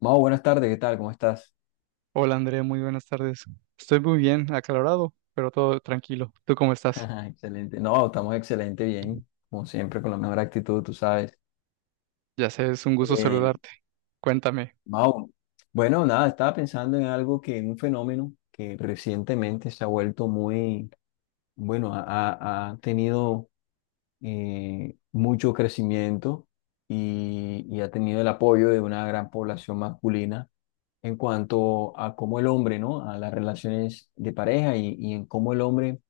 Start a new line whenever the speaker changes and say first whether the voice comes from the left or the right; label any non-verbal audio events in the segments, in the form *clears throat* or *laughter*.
left: Mau, buenas tardes, ¿qué tal? ¿Cómo estás?
right: Hola Andrea, muy buenas tardes. Estoy muy bien, aclarado, pero todo tranquilo. ¿Tú cómo estás?
left: *laughs* Excelente. No, estamos excelente, bien, como siempre, con la mejor actitud, tú sabes.
right: Ya sé, es un gusto
left: Eh,
right: saludarte. Cuéntame.
left: Mau, bueno, nada, estaba pensando en algo que, en un fenómeno que recientemente se ha vuelto muy, bueno, ha tenido mucho crecimiento y ha tenido el apoyo de una gran población masculina en cuanto a cómo el hombre, ¿no? A las relaciones de pareja y en cómo el hombre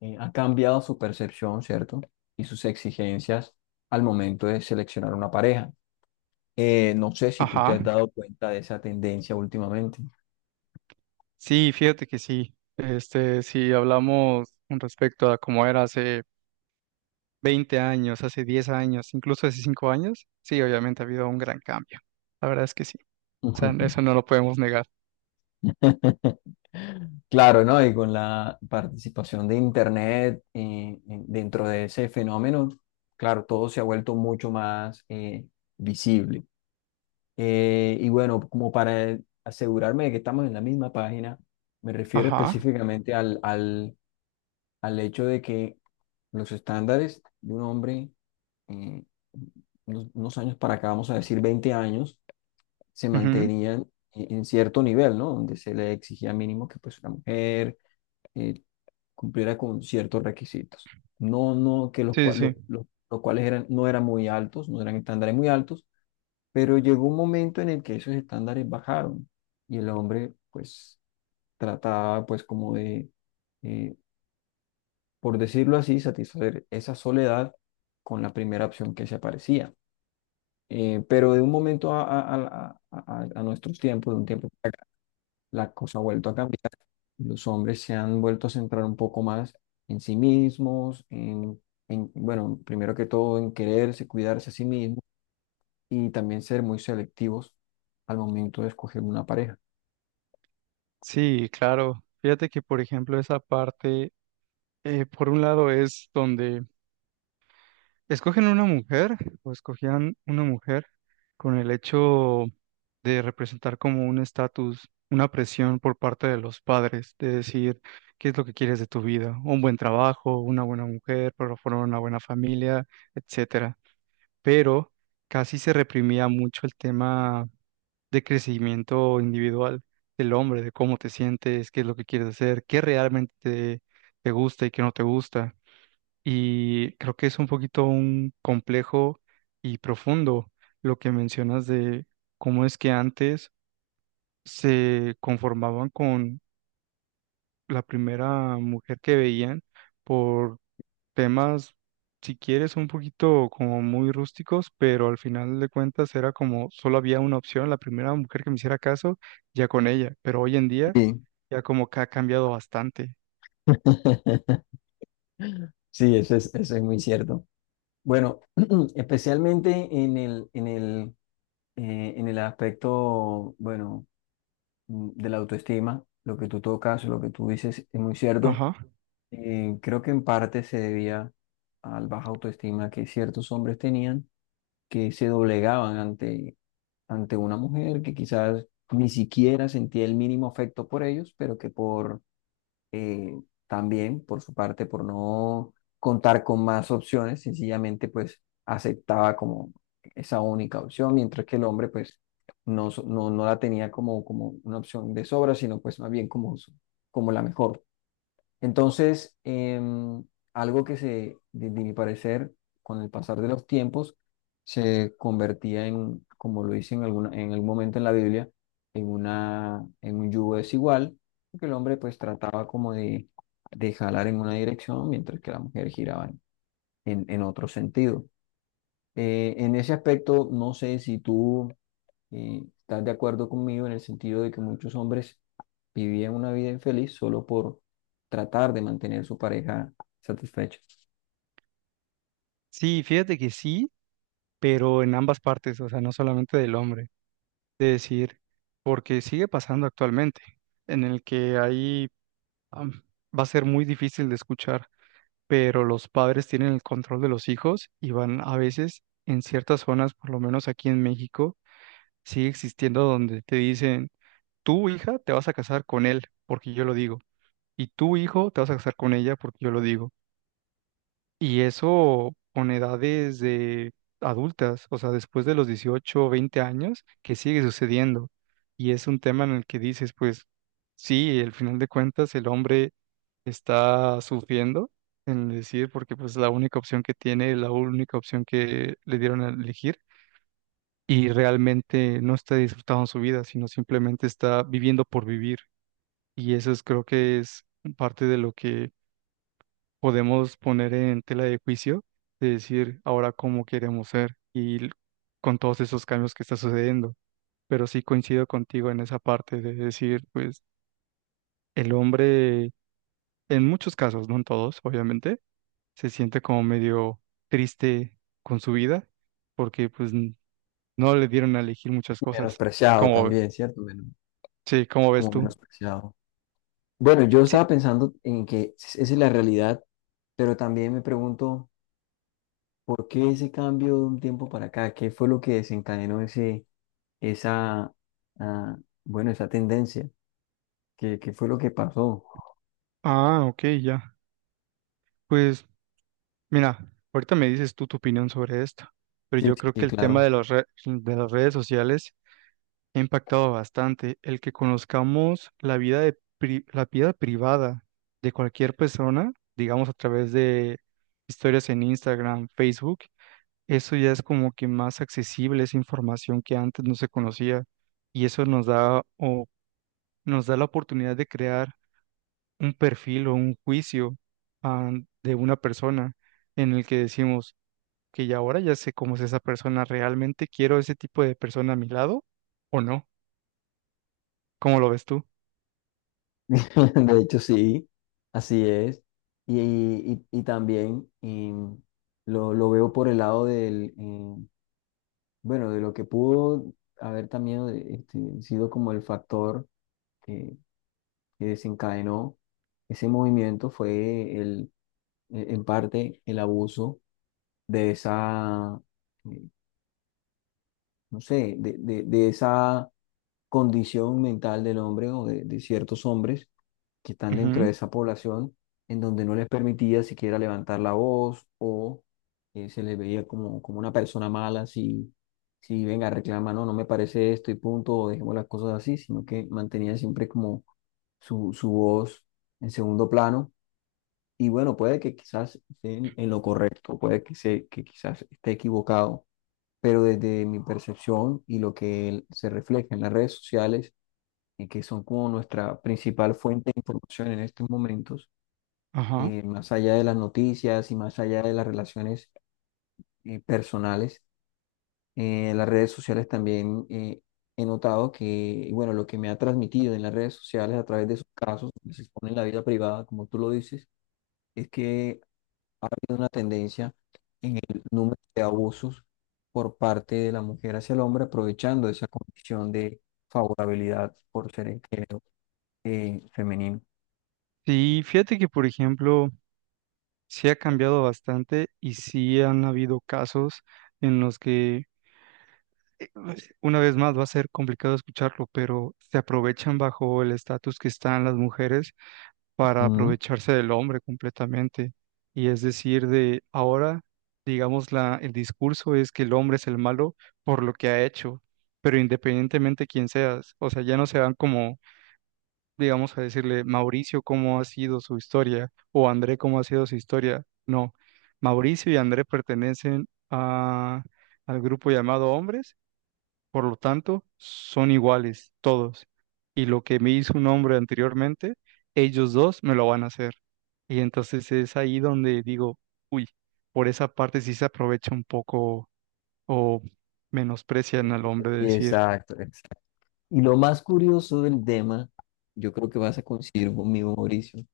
left: ha cambiado su percepción, ¿cierto? Y sus exigencias al momento de seleccionar una pareja. No sé si tú te
right: Ajá.
left: has dado cuenta de esa tendencia últimamente.
right: Sí, fíjate que sí. Este, si hablamos con respecto a cómo era hace 20 años, hace 10 años, incluso hace 5 años, sí, obviamente ha habido un gran cambio. La verdad es que sí. O sea, eso no lo podemos negar.
left: *laughs* Claro, ¿no? Y con la participación de Internet, dentro de ese fenómeno, claro, todo se ha vuelto mucho más visible. Y bueno, como para asegurarme de que estamos en la misma página, me refiero
right: Ajá.
left: específicamente al hecho de que los estándares de un hombre, eh, unos años para acá, vamos a decir 20 años, se
right: Ujú.
left: mantenían en cierto nivel, ¿no? Donde se le exigía mínimo que pues la mujer eh, cumpliera con ciertos requisitos. No, no, que los,
right: Sí,
left: cua-
right: sí.
left: lo- los cuales eran, no eran muy altos, no eran estándares muy altos, pero llegó un momento en el que esos estándares bajaron y el hombre pues trataba pues como de... eh, por decirlo así, satisfacer esa soledad con la primera opción que se aparecía. Pero de un momento a nuestros tiempos, de un tiempo, para acá, la cosa ha vuelto a cambiar. Los hombres se han vuelto a centrar un poco más en sí mismos, bueno, primero que todo en quererse, cuidarse a sí mismos y también ser muy selectivos al momento de escoger una pareja.
right: Sí, sí, claro. Fíjate que, por ejemplo, esa parte, por un lado es donde ¿escogen una mujer o escogían una mujer con el hecho de representar como un estatus, una presión por parte de los padres, de decir qué es lo que quieres de tu vida, un buen trabajo, una buena mujer, pero formar una buena familia, etcétera? Pero casi se reprimía mucho el tema de crecimiento individual del hombre, de cómo te sientes, qué es lo que quieres hacer, qué realmente te, te gusta y qué no te gusta. Y creo que es un poquito un complejo y profundo lo que mencionas de cómo es que antes se conformaban con la primera mujer que veían por temas, si quieres, un poquito como muy rústicos, pero al final de cuentas era como solo había una opción, la primera mujer que me hiciera caso, ya con ella. Pero hoy en día
left: Sí.
right: ya como que ha cambiado bastante.
left: *laughs* Sí, eso es muy cierto. Bueno, *clears throat* especialmente en el aspecto, bueno, de la autoestima, lo que tú tocas, lo que tú dices es muy cierto.
right: Ajá.
left: Creo que en parte se debía al baja autoestima que ciertos hombres tenían, que se doblegaban ante una mujer que quizás ni siquiera sentía el mínimo afecto por ellos, pero que por eh, también por su parte, por no contar con más opciones, sencillamente pues aceptaba como esa única opción, mientras que el hombre pues no la tenía como, como una opción de sobra, sino pues más bien como, como la mejor. Entonces, algo que se, de mi parecer, con el pasar de los tiempos, se convertía en, como lo dice en algún momento en la Biblia, en un yugo desigual, que el hombre pues trataba como de jalar en una dirección mientras que la mujer giraba en otro sentido. En ese aspecto, no sé si tú estás de acuerdo conmigo en el sentido de que muchos hombres vivían una vida infeliz solo por tratar de mantener su pareja satisfecha.
right: Sí, fíjate que sí, pero en ambas partes, o sea, no solamente del hombre. De decir, porque sigue pasando actualmente, en el que ahí am, va a ser muy difícil de escuchar, pero los padres tienen el control de los hijos y van a veces en ciertas zonas, por lo menos aquí en México, sigue existiendo donde te dicen, tu hija te vas a casar con él porque yo lo digo, y tu hijo te vas a casar con ella porque yo lo digo. Y eso con edades de adultas, o sea, después de los 18 o 20 años, que sigue sucediendo. Y es un tema en el que dices, pues sí, al final de cuentas el hombre está sufriendo en decir, porque pues la única opción que tiene, la única opción que le dieron a elegir, y realmente no está disfrutando su vida, sino simplemente está viviendo por vivir. Y eso es, creo que es parte de lo que podemos poner en tela de juicio de decir ahora cómo queremos ser y con todos esos cambios que está sucediendo. Pero sí coincido contigo en esa parte de decir, pues el hombre, en muchos casos, no en todos, obviamente, se siente como medio triste con su vida porque pues no le dieron a elegir muchas cosas.
left: Menospreciado
right: Como,
left: también, ¿cierto?
right: sí, ¿cómo ves
left: Como
right: tú?
left: menospreciado. Bueno, yo
right: Sí.
left: estaba pensando en que esa es la realidad, pero también me pregunto, ¿por qué ese cambio de un tiempo para acá? ¿Qué fue lo que desencadenó esa, ah, bueno, esa tendencia? ¿Qué fue lo que pasó?
right: Ok, ya. Pues mira, ahorita me dices tú tu opinión sobre esto, pero
left: Sí,
right: yo
left: sí,
right: creo que
left: sí,
right: el tema de
left: claro.
right: las de las redes sociales ha impactado bastante. El que conozcamos la vida de la vida privada de cualquier persona, digamos a través de historias en Instagram, Facebook, eso ya es como que más accesible, esa información que antes no se conocía y eso nos da o nos da la oportunidad de crear un perfil o un juicio ah, de una persona en el que decimos que ya ahora ya sé cómo es esa persona. ¿Realmente quiero ese tipo de persona a mi lado o no? ¿Cómo lo ves tú?
left: *laughs* De hecho, sí, así es. Y también lo veo por el lado del, bueno, de lo que pudo haber también sido como el factor que, que desencadenó ese movimiento fue en parte el abuso de esa, eh, no sé, de esa condición mental del hombre o de ciertos hombres que están dentro de
right: Ujú.
left: esa población en donde no les permitía siquiera levantar la voz o se les veía como una persona mala si venga, reclama, no, no me parece esto y punto, o dejemos las cosas así, sino que mantenían siempre como su voz en segundo plano. Y bueno, puede que quizás esté en lo correcto, puede que quizás esté equivocado, pero desde mi percepción y lo que se refleja en las redes sociales, y que son como nuestra principal fuente de información en estos momentos,
right: Ajá.
left: más allá de las noticias y más allá de las relaciones personales, las redes sociales también he notado que, y bueno, lo que me ha transmitido en las redes sociales a través de esos casos que se exponen en la vida privada, como tú lo dices, es que hay una tendencia en el número de abusos por parte de la mujer hacia el hombre, aprovechando esa condición de favorabilidad por ser el género femenino.
right: Sí, fíjate que, por ejemplo, sí ha cambiado bastante y sí han habido casos en los que, eh, una vez más, va a ser complicado escucharlo, pero se aprovechan bajo el estatus que están las mujeres para
left: Ujú.
right: aprovecharse del hombre completamente. Y es decir, de ahora, digamos, la, el discurso es que el hombre es el malo por lo que ha hecho, pero independientemente quién seas, o sea, ya no se van como, digamos, a decirle, Mauricio, cómo ha sido su historia, o André, cómo ha sido su historia. No, Mauricio y André pertenecen a, al grupo llamado hombres, por lo tanto, son iguales todos. Y lo que me hizo un hombre anteriormente, ellos dos me lo van a hacer. Y entonces es ahí donde digo, uy, por esa parte sí se aprovecha un poco o menosprecian al hombre de decir,
left: Exacto, exacto. Y lo más curioso del tema, yo creo que vas a coincidir conmigo, Mauricio,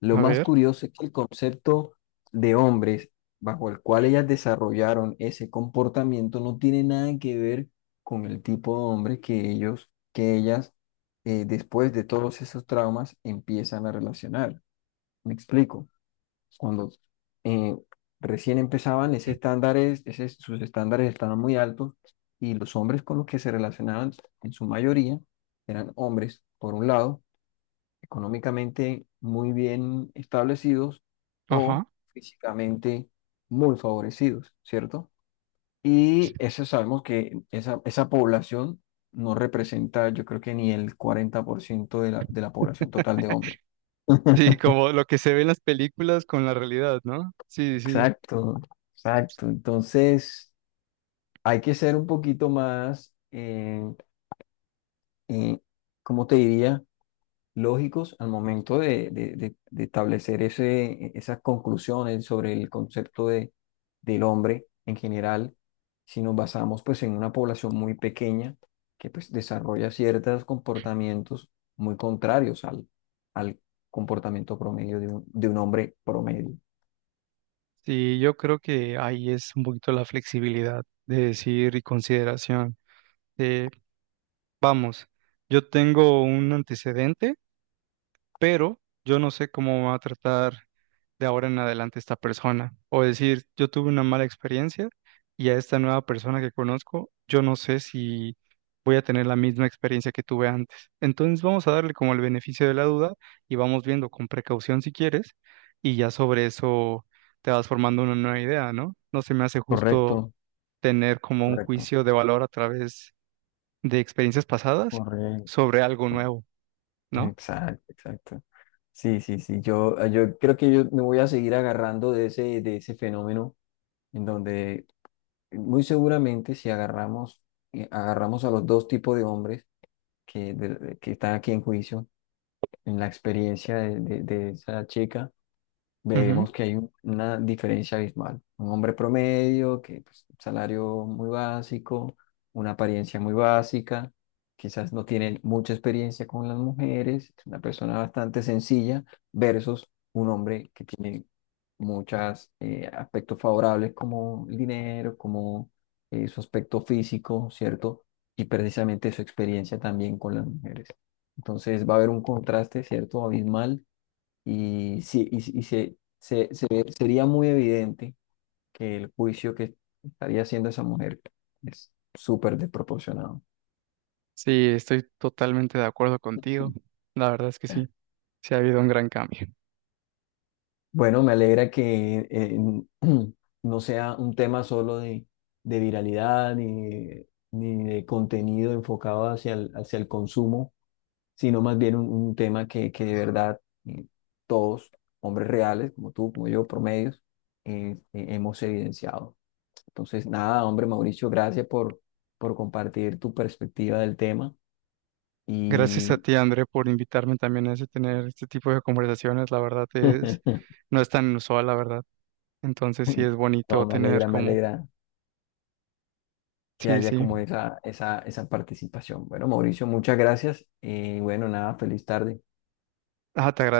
left: lo
right: a
left: más
right: ver,
left: curioso es que el concepto de hombres bajo el cual ellas desarrollaron ese comportamiento no tiene nada que ver con el tipo de hombre que ellas, después de todos esos traumas, empiezan a relacionar. ¿Me explico? Cuando eh, recién empezaban, sus estándares estaban muy altos y los hombres con los que se relacionaban en su mayoría eran hombres, por un lado, económicamente muy bien establecidos o
right: ajá.
left: físicamente muy favorecidos, ¿cierto? Y eso sabemos que esa población no representa, yo creo que ni el 40% de la población total de hombres.
right: Sí,
left: *laughs*
right: como lo que se ve en las películas con la realidad, ¿no? Sí, sí.
left: Exacto, exacto. Entonces, hay que ser un poquito más, eh, ¿cómo te diría? Lógicos al momento de establecer esas conclusiones sobre el concepto del hombre en general, si nos basamos pues en una población muy pequeña que pues desarrolla ciertos comportamientos muy contrarios al comportamiento promedio de un hombre promedio.
right: Sí, yo creo que ahí es un poquito la flexibilidad de decir y consideración. De, vamos, yo tengo un antecedente pero yo no sé cómo va a tratar de ahora en adelante esta persona. O decir, yo tuve una mala experiencia y a esta nueva persona que conozco, yo no sé si voy a tener la misma experiencia que tuve antes. Entonces vamos a darle como el beneficio de la duda y vamos viendo con precaución si quieres y ya sobre eso te vas formando una nueva idea, ¿no? No se me hace justo
left: Correcto,
right: tener como un
left: correcto,
right: juicio de valor a través de experiencias pasadas
left: correcto.
right: sobre algo nuevo, ¿no?
left: Exacto, exacto. Sí, sí, sí. Yo creo que yo me voy a seguir agarrando de ese fenómeno en donde muy seguramente si agarramos a los dos tipos de hombres que están aquí en juicio, en la experiencia de esa chica, veremos que hay una diferencia abismal. Un hombre promedio, que pues, un salario muy básico, una apariencia muy básica, quizás no tiene mucha experiencia con las mujeres, es una persona bastante sencilla, versus un hombre que tiene muchos aspectos favorables como el dinero, como su aspecto físico, ¿cierto? Y precisamente su experiencia también con las mujeres. Entonces va a haber un contraste, ¿cierto? Abismal y, sí, y sería muy evidente que el juicio que estaría haciendo esa mujer es súper desproporcionado.
right: Sí, estoy totalmente de acuerdo contigo. La verdad es que sí, sí ha habido un gran cambio.
left: Bueno, me alegra que *clears throat* no sea un tema solo de viralidad ni de contenido enfocado hacia el consumo, sino más bien un tema que de verdad eh, todos, hombres reales, como tú, como yo, promedios, hemos evidenciado. Entonces, nada, hombre, Mauricio, gracias por compartir tu perspectiva del tema
right: Gracias a
left: y
right: ti, André, por invitarme también a tener este tipo de conversaciones. La verdad es,
left: *laughs*
right: no es tan inusual, la verdad. Entonces sí es
left: no,
right: bonito
left: me
right: tener
left: alegra, me
right: como,
left: alegra que
right: sí,
left: haya como
right: sí.
left: esa participación. Bueno, Mauricio, muchas gracias y bueno, nada, feliz tarde.
right: Ah, te agradezco.